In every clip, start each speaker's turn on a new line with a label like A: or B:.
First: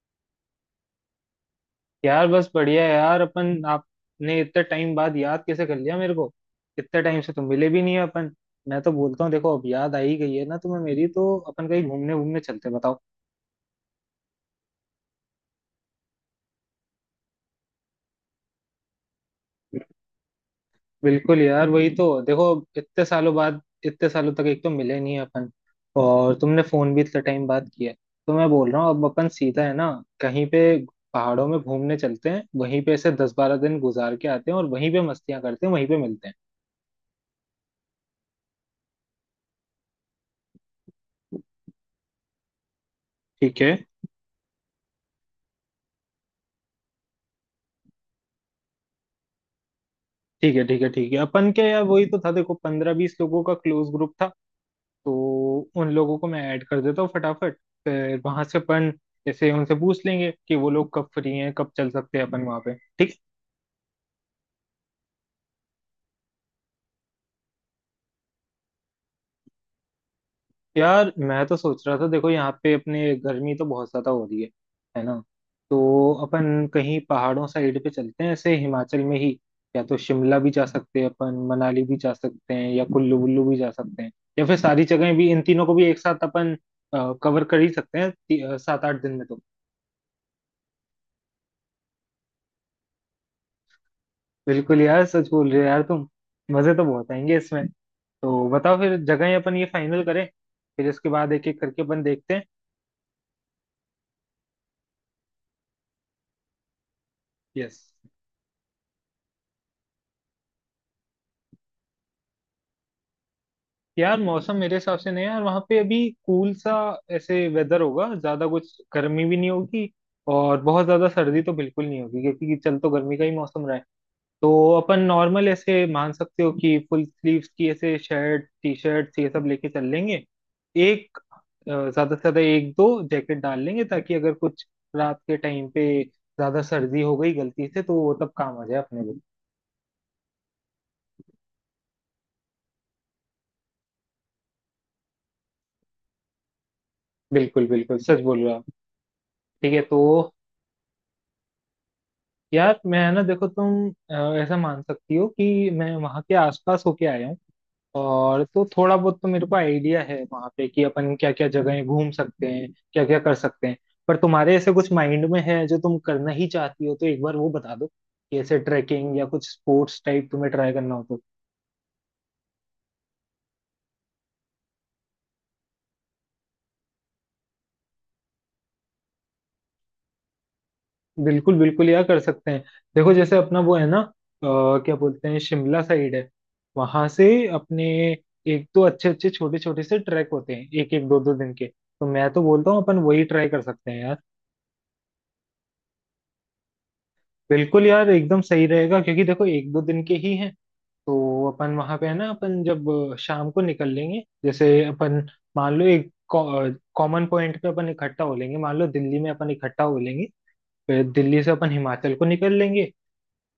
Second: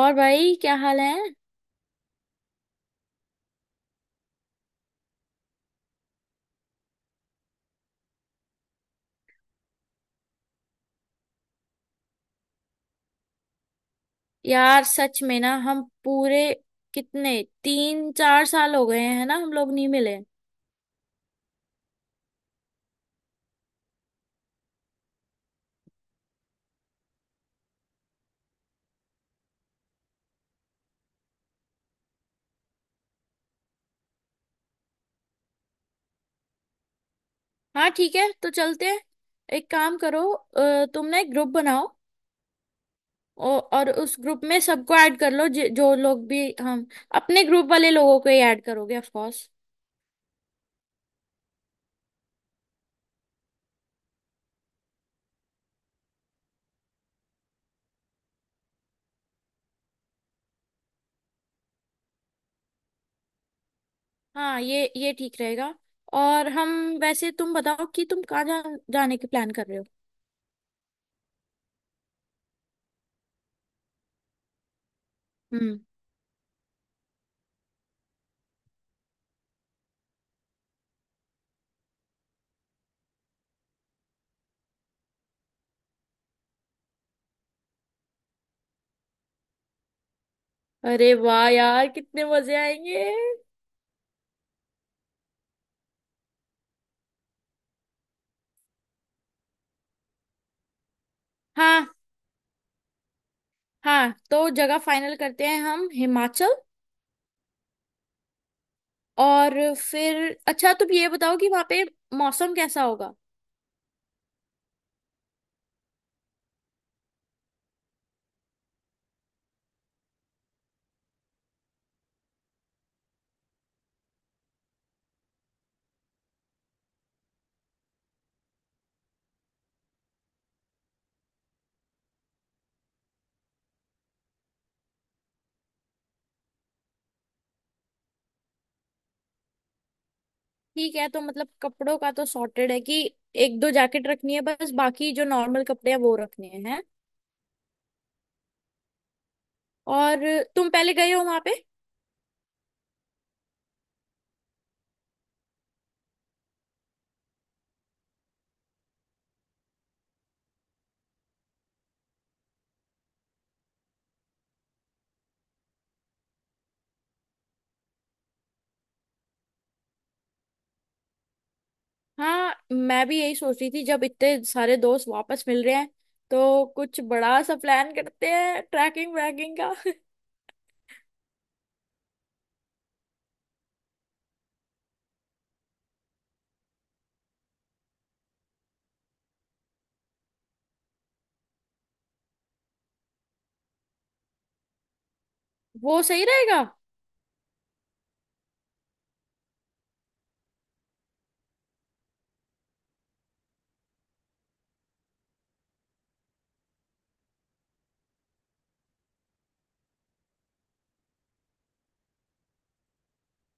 A: और भाई क्या हाल है।
B: यार बस बढ़िया है यार। अपन आपने इतने टाइम बाद याद कैसे कर लिया मेरे को। इतने टाइम से तो मिले भी नहीं है अपन। मैं तो बोलता हूँ देखो, अब याद आ ही गई है ना तुम्हें मेरी, तो अपन कहीं घूमने घूमने चलते हैं, बताओ।
A: यार सच में ना हम पूरे कितने 3 4 साल हो गए हैं ना हम लोग नहीं मिले।
B: बिल्कुल यार वही तो देखो। इतने सालों बाद इतने सालों तक एक तो मिले नहीं है अपन। और तुमने फोन भी इतने टाइम बाद किया है। तो मैं बोल रहा हूँ, अब अपन सीधा है ना कहीं पे पहाड़ों में घूमने चलते हैं। वहीं पे ऐसे 10-12 दिन गुजार के आते हैं और वहीं पे मस्तियां करते हैं, वहीं पे मिलते हैं।
A: हाँ ठीक है, तो चलते हैं। एक काम करो, तुम ना एक ग्रुप बनाओ।
B: ठीक
A: औ-
B: है,
A: और उस ग्रुप में सबको ऐड कर लो जो लोग भी हम अपने ग्रुप वाले लोगों को ही ऐड करोगे ऑफ कोर्स।
B: ठीक है, ठीक है, ठीक है, अपन के यार वही तो था देखो, 15-20 लोगों का क्लोज ग्रुप था। तो उन लोगों को मैं ऐड कर देता हूँ फटाफट। फिर वहां से अपन जैसे उनसे पूछ लेंगे कि वो लोग कब फ्री हैं, कब चल सकते हैं अपन वहां पे। ठीक।
A: हाँ ये ठीक रहेगा। और हम वैसे तुम बताओ कि तुम कहाँ जाने की प्लान कर रहे हो।
B: यार मैं तो सोच रहा था देखो, यहाँ पे अपने गर्मी तो बहुत ज्यादा हो रही है ना।
A: हम्म।
B: तो अपन कहीं पहाड़ों साइड पे चलते हैं, ऐसे हिमाचल में ही। या तो शिमला भी जा सकते हैं अपन, मनाली भी जा सकते हैं, या कुल्लू वुल्लू भी जा सकते हैं। या फिर सारी जगहें भी, इन तीनों को भी एक साथ अपन कवर कर ही सकते हैं 7-8 दिन में तो।
A: अरे वाह यार, कितने मजे आएंगे।
B: बिल्कुल यार, सच बोल रहे हो यार तुम। मजे तो बहुत आएंगे इसमें। तो बताओ फिर जगहें अपन ये फाइनल करें। फिर इसके बाद एक एक करके
A: हाँ,
B: अपन देखते हैं।
A: हाँ तो जगह फाइनल करते हैं हम, हिमाचल।
B: यस।
A: और फिर अच्छा तुम ये बताओ कि वहां पे मौसम कैसा होगा।
B: यार मौसम मेरे हिसाब से नहीं है यार वहाँ पे अभी। कूल सा ऐसे वेदर होगा, ज्यादा कुछ गर्मी भी नहीं होगी। और बहुत ज्यादा सर्दी तो बिल्कुल नहीं होगी, क्योंकि चल तो गर्मी का ही मौसम रहा है। तो अपन नॉर्मल ऐसे मान सकते हो कि फुल स्लीव्स की ऐसे शर्ट, टी शर्ट ये सब लेके चल लेंगे। एक ज्यादा से ज्यादा एक दो जैकेट डाल लेंगे, ताकि अगर कुछ रात के टाइम पे ज्यादा सर्दी हो गई गलती से, तो वो तब काम आ जाए अपने लिए।
A: ठीक है, तो मतलब कपड़ों का तो सॉर्टेड है कि एक दो जैकेट रखनी है, बस बाकी जो नॉर्मल कपड़े हैं वो रखने हैं।
B: बिल्कुल बिल्कुल, सच बोल रहा हूँ। ठीक है, तो
A: और तुम पहले गए हो वहां पे?
B: यार मैं ना देखो तुम ऐसा मान सकती हो कि मैं वहाँ के आसपास होके आया हूँ। और तो थोड़ा बहुत तो मेरे को आइडिया है वहाँ पे कि अपन क्या क्या जगहें घूम सकते हैं, क्या क्या कर सकते हैं। पर तुम्हारे ऐसे कुछ माइंड में है जो तुम करना ही चाहती हो, तो एक बार वो बता दो कि ऐसे ट्रैकिंग या कुछ स्पोर्ट्स टाइप तुम्हें ट्राई करना हो तो।
A: हाँ मैं भी यही सोच रही थी, जब इतने सारे दोस्त वापस मिल रहे हैं तो कुछ बड़ा सा प्लान करते हैं ट्रैकिंग वैकिंग का
B: बिल्कुल बिल्कुल यार, कर सकते हैं। देखो जैसे अपना वो है ना क्या बोलते हैं, शिमला साइड है। वहां से अपने एक तो अच्छे अच्छे छोटे छोटे से ट्रैक होते हैं, एक एक दो दो दिन के। तो मैं तो बोलता हूँ अपन वही ट्राई कर सकते हैं यार।
A: वो सही रहेगा।
B: बिल्कुल यार एकदम सही रहेगा, क्योंकि देखो एक दो दिन के ही हैं। तो अपन वहां पे है ना, अपन जब शाम को निकल लेंगे, जैसे अपन मान लो एक कॉमन पॉइंट पे अपन इकट्ठा हो लेंगे, मान लो दिल्ली में अपन इकट्ठा हो लेंगे। फिर दिल्ली से अपन हिमाचल को निकल लेंगे।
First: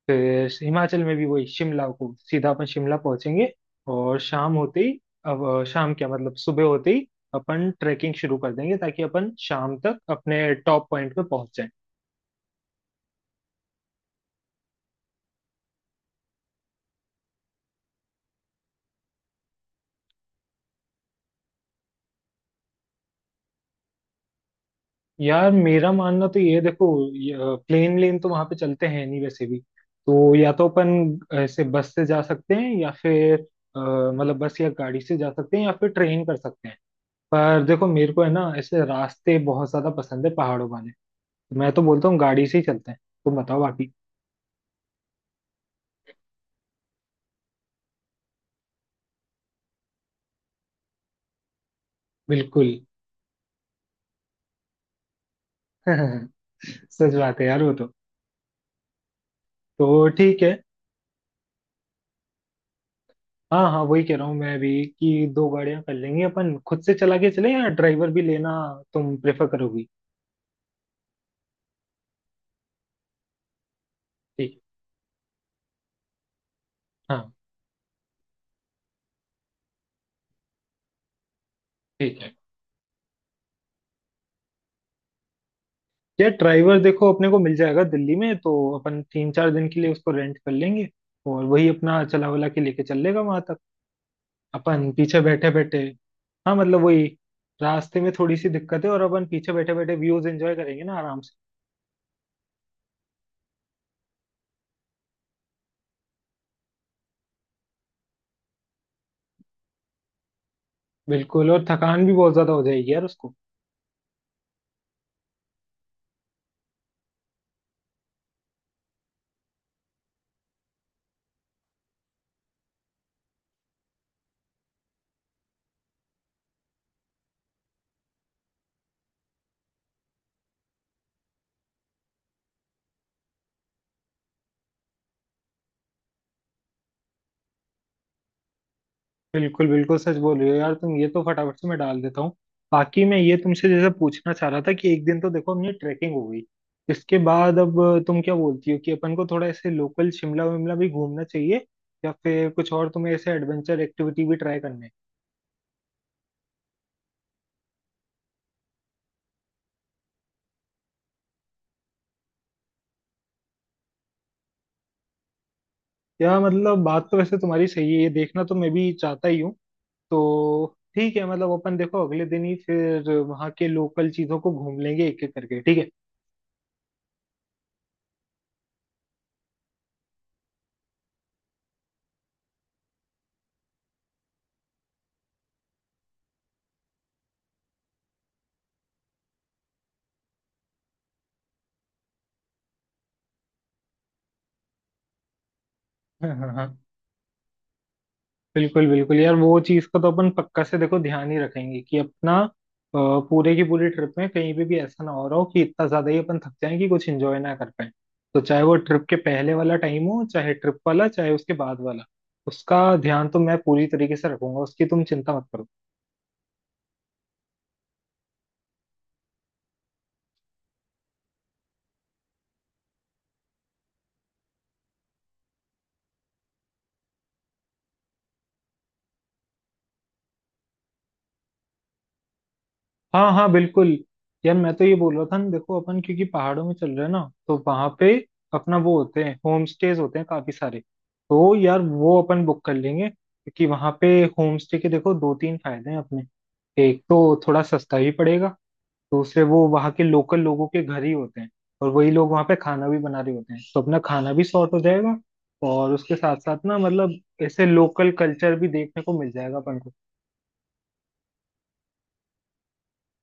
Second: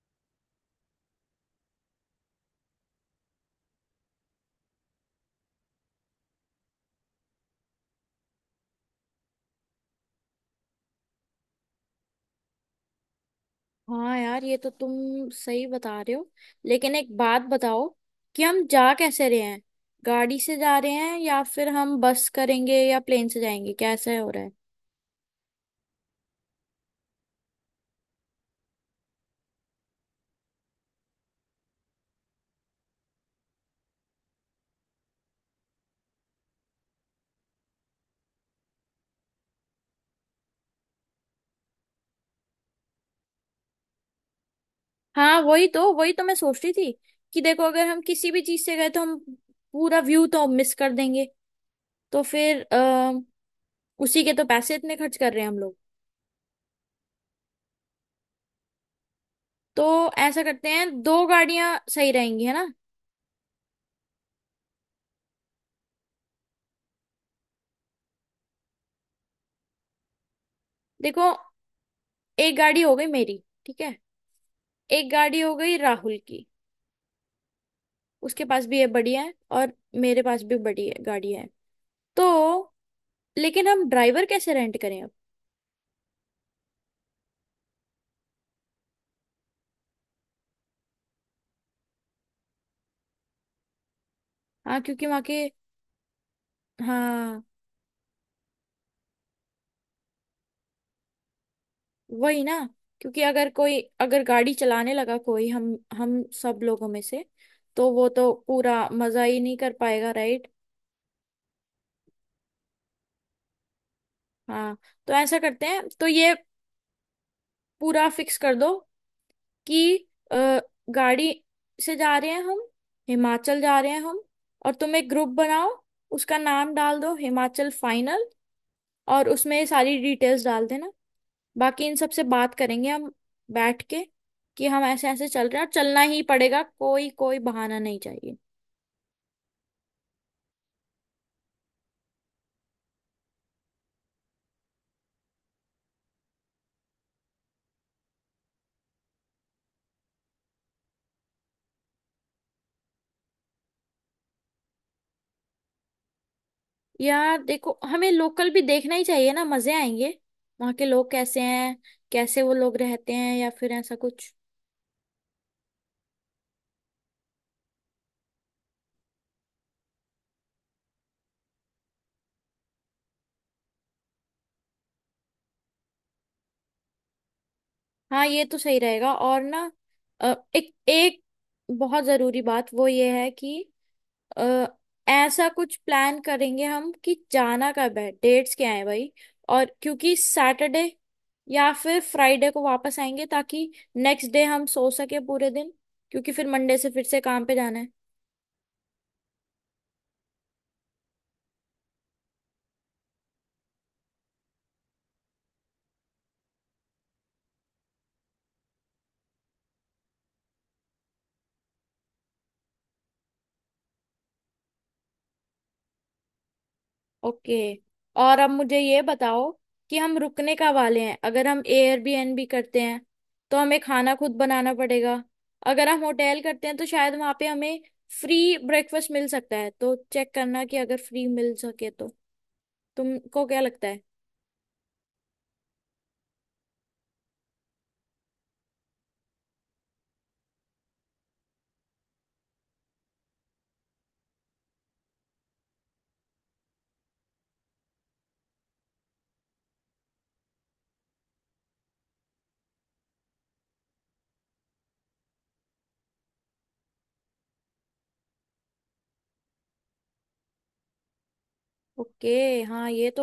B: फिर हिमाचल में भी वही शिमला को सीधा अपन शिमला पहुंचेंगे। और शाम होते ही, अब शाम क्या, मतलब सुबह होते ही अपन ट्रैकिंग शुरू कर देंगे, ताकि अपन शाम तक अपने टॉप पॉइंट पे पहुंच जाएं।
A: हाँ यार ये तो तुम सही बता रहे हो। लेकिन एक बात बताओ कि हम जा कैसे रहे हैं, गाड़ी से जा रहे हैं या फिर हम बस करेंगे या प्लेन से जाएंगे, कैसे हो रहा है?
B: यार मेरा मानना तो ये है, देखो ये, प्लेन लेन तो वहां पे चलते हैं नहीं वैसे भी। तो या तो अपन ऐसे बस से जा सकते हैं, या फिर मतलब बस या गाड़ी से जा सकते हैं, या फिर ट्रेन कर सकते हैं। पर देखो मेरे को है ना ऐसे रास्ते बहुत ज्यादा पसंद है पहाड़ों वाले। मैं तो बोलता हूँ गाड़ी से ही चलते हैं। तुम बताओ बाकी।
A: हाँ वही तो मैं सोच रही थी कि देखो अगर हम किसी भी चीज से गए तो हम पूरा व्यू तो मिस कर देंगे। तो फिर
B: बिल्कुल
A: उसी के तो पैसे इतने खर्च कर रहे हैं हम लोग।
B: सच बात है यार वो तो।
A: तो
B: तो ठीक
A: ऐसा
B: है।
A: करते हैं, दो गाड़ियां सही रहेंगी, है ना।
B: हाँ हाँ, वही कह रहा हूँ मैं भी, कि दो गाड़ियां कर लेंगे अपन। खुद से चला के चले या ड्राइवर भी लेना तुम प्रेफर करोगी।
A: देखो एक गाड़ी हो गई मेरी, ठीक है।
B: ठीक
A: एक गाड़ी हो गई राहुल की,
B: है। हाँ।
A: उसके पास भी है, बड़ी है। और मेरे पास भी बड़ी है गाड़ी है।
B: ठीक
A: तो
B: है।
A: लेकिन हम ड्राइवर कैसे रेंट करें अब?
B: यार ड्राइवर देखो अपने को मिल जाएगा दिल्ली में तो। अपन 3-4 दिन के लिए उसको रेंट कर लेंगे। और वही अपना चला वला के लेके चल लेगा वहां तक।
A: हाँ,
B: अपन
A: क्योंकि
B: पीछे
A: वहाँ के।
B: बैठे बैठे। हाँ मतलब वही,
A: हाँ
B: रास्ते में थोड़ी सी दिक्कत है, और अपन पीछे बैठे बैठे व्यूज एंजॉय करेंगे ना आराम से।
A: वही ना, क्योंकि अगर कोई, अगर गाड़ी चलाने लगा कोई हम सब लोगों में से, तो वो तो पूरा मजा ही नहीं कर पाएगा, राइट?
B: बिल्कुल, और थकान भी बहुत ज्यादा हो जाएगी यार।
A: हाँ तो ऐसा करते हैं तो ये पूरा फिक्स कर दो कि अ, गाड़ी से जा रहे हैं हम, हिमाचल जा रहे हैं हम। और तुम एक ग्रुप बनाओ, उसका नाम डाल दो हिमाचल फाइनल। और उसमें ये सारी डिटेल्स डाल देना। बाकी इन सब से बात करेंगे हम बैठ के कि हम ऐसे ऐसे चल रहे हैं और चलना ही पड़ेगा, कोई कोई बहाना नहीं चाहिए।
B: बिल्कुल बिल्कुल, सच बोल रही हो यार तुम, ये तो फटाफट से मैं डाल देता हूँ। बाकी मैं ये तुमसे जैसे पूछना चाह रहा था, कि एक दिन तो देखो हमने ट्रैकिंग हो गई। इसके बाद अब तुम क्या बोलती हो, कि अपन को थोड़ा ऐसे लोकल शिमला विमला भी घूमना चाहिए। या फिर कुछ और तुम्हें ऐसे एडवेंचर एक्टिविटी भी ट्राई करने।
A: यार देखो हमें लोकल भी देखना ही चाहिए ना, मजे आएंगे। वहाँ के लोग कैसे हैं, कैसे वो लोग रहते हैं या फिर ऐसा कुछ।
B: या मतलब बात तो वैसे तुम्हारी सही है, ये देखना तो मैं भी चाहता ही हूँ। तो ठीक है, मतलब अपन देखो अगले दिन ही फिर वहाँ के लोकल चीजों को घूम लेंगे एक एक करके, ठीक है।
A: हाँ ये तो सही रहेगा। और ना एक एक बहुत जरूरी बात वो ये है कि अ, ऐसा कुछ प्लान करेंगे हम कि जाना कब है, डेट्स क्या है भाई। और क्योंकि सैटरडे या फिर फ्राइडे को वापस आएंगे ताकि नेक्स्ट डे हम सो सके पूरे दिन, क्योंकि
B: हाँ
A: फिर
B: हाँ हाँ।
A: मंडे से फिर से काम पे जाना है।
B: बिल्कुल बिल्कुल यार, वो चीज का तो अपन पक्का से देखो ध्यान ही रखेंगे, कि अपना पूरे की पूरी ट्रिप में कहीं पे भी ऐसा ना हो रहा हो कि इतना ज्यादा ही अपन थक जाएं कि कुछ एंजॉय ना कर पाए। तो चाहे वो ट्रिप के पहले वाला टाइम हो, चाहे ट्रिप वाला, चाहे उसके बाद वाला। उसका ध्यान तो मैं पूरी तरीके से रखूंगा, उसकी तुम चिंता मत करो।
A: ओके। और अब मुझे ये बताओ कि हम रुकने का वाले हैं। अगर हम एयरबीएनबी करते हैं तो हमें खाना खुद बनाना पड़ेगा, अगर हम होटल करते हैं तो शायद वहां पे हमें फ्री ब्रेकफास्ट मिल सकता है, तो चेक करना कि अगर फ्री मिल सके तो।
B: हाँ
A: तुमको
B: हाँ।
A: क्या लगता
B: बिल्कुल।
A: है?
B: यार मैं तो ये बोल रहा था ना देखो, अपन क्योंकि पहाड़ों में चल रहे हैं ना। तो वहां पे अपना वो होते हैं, होम स्टेज होते हैं काफी सारे। तो यार वो अपन बुक कर लेंगे, क्योंकि वहां पे होम स्टे के देखो 2-3 फायदे हैं अपने। एक तो थोड़ा सस्ता भी पड़ेगा। दूसरे वो वहाँ के लोकल लोगों के घर ही होते हैं। और वही लोग वहाँ पे खाना भी बना रहे होते हैं, तो अपना खाना भी सॉर्ट हो जाएगा। और उसके साथ साथ ना मतलब, ऐसे लोकल कल्चर भी देखने को मिल जाएगा अपन को।
A: ओके। हाँ ये तो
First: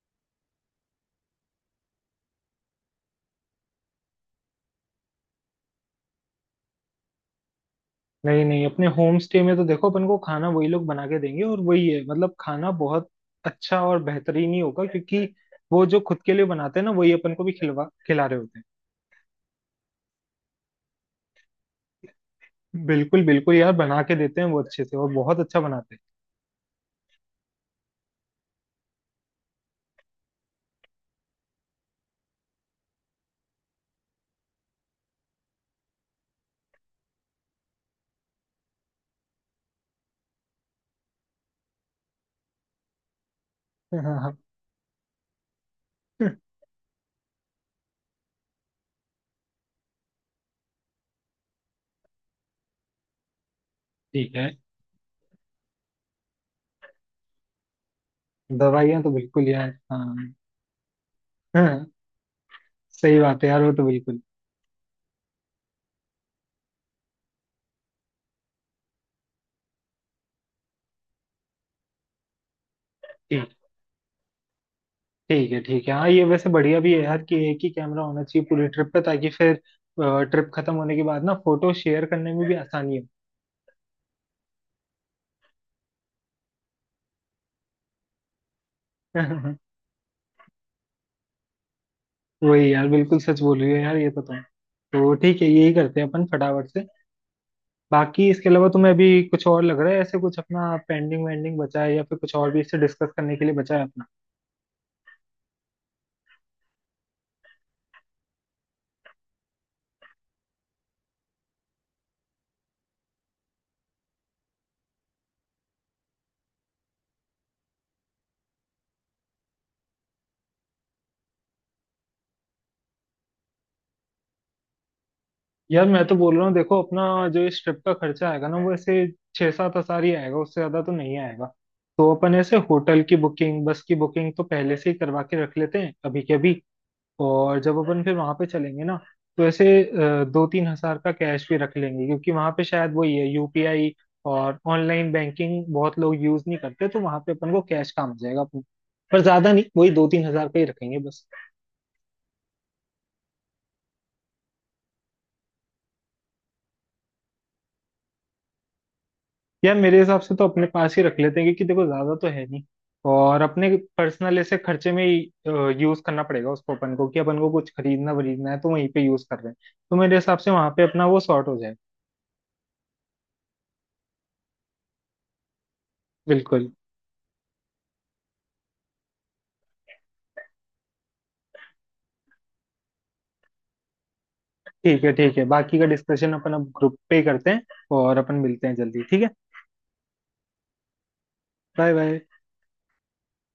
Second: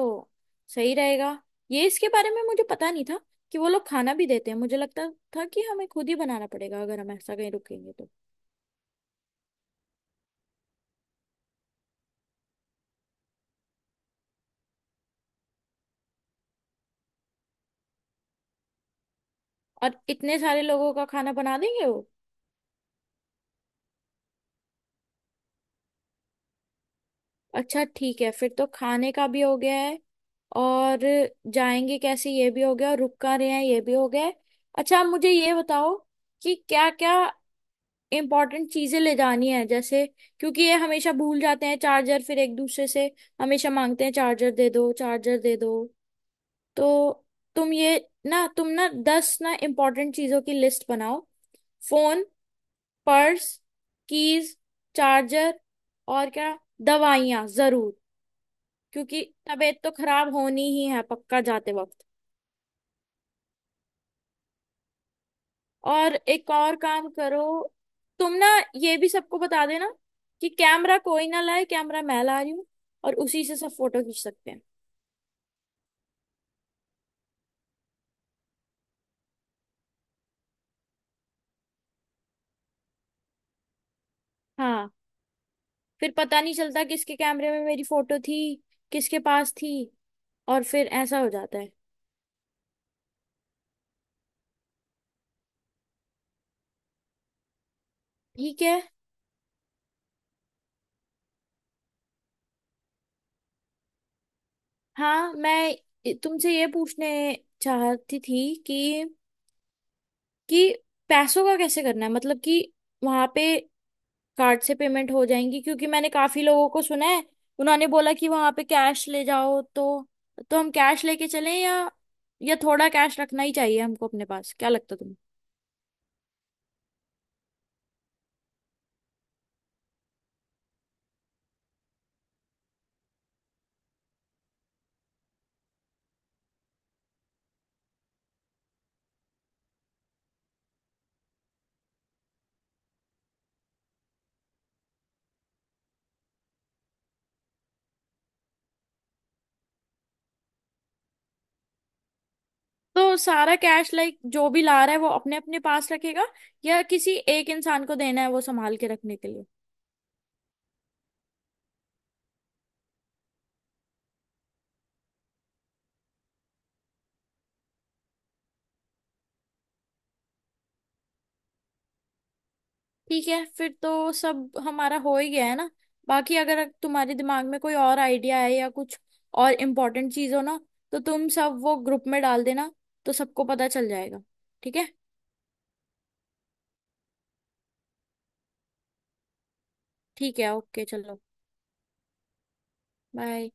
A: सही रहेगा। ये इसके बारे में मुझे पता नहीं था कि वो लोग खाना भी देते हैं, मुझे लगता था कि हमें खुद ही बनाना पड़ेगा अगर हम ऐसा कहीं रुकेंगे तो।
B: नहीं नहीं, अपने होम स्टे में तो देखो अपन को खाना वही लोग बना के देंगे। और वही है मतलब, खाना बहुत अच्छा और बेहतरीन ही होगा, क्योंकि वो जो खुद के लिए बनाते हैं ना, वही अपन को भी खिलवा खिला रहे होते
A: और इतने सारे लोगों का खाना बना देंगे वो?
B: हैं। बिल्कुल बिल्कुल यार, बना के देते हैं वो अच्छे से, और बहुत अच्छा बनाते
A: अच्छा ठीक है, फिर तो खाने का भी हो गया है। और जाएंगे कैसे ये भी हो गया, और रुक कहाँ रहे हैं ये भी हो गया है। अच्छा आप मुझे ये बताओ कि क्या क्या इम्पोर्टेंट चीजें ले जानी है। जैसे क्योंकि ये हमेशा भूल जाते हैं चार्जर, फिर एक दूसरे से हमेशा
B: हैं
A: मांगते हैं
B: हाँ हाँ
A: चार्जर दे दो, चार्जर दे दो।
B: हाँ,
A: तो तुम ये ना, तुम ना 10 ना इम्पोर्टेंट चीजों की लिस्ट बनाओ। फोन, पर्स,
B: ठीक है।
A: कीज, चार्जर, और क्या, दवाइयाँ जरूर,
B: दवाइयाँ तो
A: क्योंकि
B: बिल्कुल यार,
A: तबीयत तो
B: हाँ।
A: खराब होनी ही है पक्का जाते
B: हाँ,
A: वक्त।
B: सही बात है यार, वो तो बिल्कुल।
A: और एक और काम करो, तुम ना ये भी सबको बता देना कि कैमरा कोई ना लाए, कैमरा मैं ला रही हूँ और उसी
B: ठीक।
A: से सब फोटो खींच सकते हैं।
B: ठीक है, ठीक है हाँ, ये वैसे बढ़िया भी है यार कि एक ही कैमरा होना चाहिए पूरी ट्रिप पे, ताकि फिर ट्रिप खत्म होने के बाद ना फोटो शेयर करने में भी आसानी
A: हाँ फिर पता नहीं चलता किसके कैमरे में मेरी फोटो थी, किसके
B: हो
A: पास थी। और फिर ऐसा हो जाता है।
B: वही यार, बिल्कुल सच बोल रही हो यार ये तो तुम। तो ठीक है, यही करते हैं अपन फटाफट से। बाकी इसके
A: ठीक
B: अलावा
A: है,
B: तुम्हें अभी कुछ और लग रहा है, ऐसे कुछ अपना पेंडिंग वेंडिंग बचा है, या फिर कुछ और भी इससे डिस्कस करने के लिए बचा है अपना।
A: हाँ मैं तुमसे ये पूछने चाहती थी कि पैसों का कैसे करना है, मतलब कि वहां पे कार्ड से पेमेंट हो जाएंगी, क्योंकि मैंने काफी लोगों को सुना है उन्होंने बोला कि वहां पे कैश ले जाओ तो हम कैश लेके चलें या थोड़ा कैश रखना ही चाहिए हमको अपने पास, क्या लगता है तुम्हें?
B: यार मैं तो बोल रहा हूँ देखो, अपना जो इस ट्रिप का खर्चा आएगा ना वो ऐसे 6-7 हजार ही आएगा, उससे ज्यादा तो नहीं आएगा। तो अपन ऐसे होटल की बुकिंग, बस की बुकिंग तो पहले से ही करवा के रख लेते हैं अभी के अभी। और जब अपन फिर वहां पे चलेंगे ना, तो ऐसे 2-3 हजार का कैश भी रख लेंगे, क्योंकि वहां पे शायद वही है, यूपीआई और ऑनलाइन बैंकिंग बहुत लोग यूज नहीं करते, तो वहां पे अपन को कैश काम आ जाएगा अपन। पर ज्यादा नहीं, वही 2-3 हजार का ही रखेंगे बस।
A: तो सारा कैश लाइक जो भी ला रहा है वो अपने अपने पास रखेगा, या किसी एक इंसान को देना है वो संभाल के रखने के लिए?
B: यार मेरे हिसाब से तो अपने पास ही रख लेते हैं, क्योंकि देखो ज्यादा तो है नहीं। और अपने पर्सनल ऐसे खर्चे में ही यूज करना पड़ेगा उसको अपन को, कि अपन को कुछ खरीदना वरीदना है तो वहीं पे यूज कर रहे हैं। तो मेरे हिसाब से वहां पे अपना वो सॉर्ट हो जाएगा।
A: ठीक है, फिर तो सब हमारा हो ही गया है ना। बाकी अगर
B: बिल्कुल।
A: तुम्हारे दिमाग में कोई और आइडिया है या कुछ और इम्पोर्टेंट चीज हो ना, तो तुम सब वो ग्रुप में डाल देना, तो सबको पता चल जाएगा। ठीक है।
B: ठीक है, ठीक है, बाकी का डिस्कशन अपन अब ग्रुप पे ही करते हैं। और अपन मिलते हैं जल्दी, ठीक है।
A: ठीक है, ओके, चलो
B: बाय बाय।
A: बाय।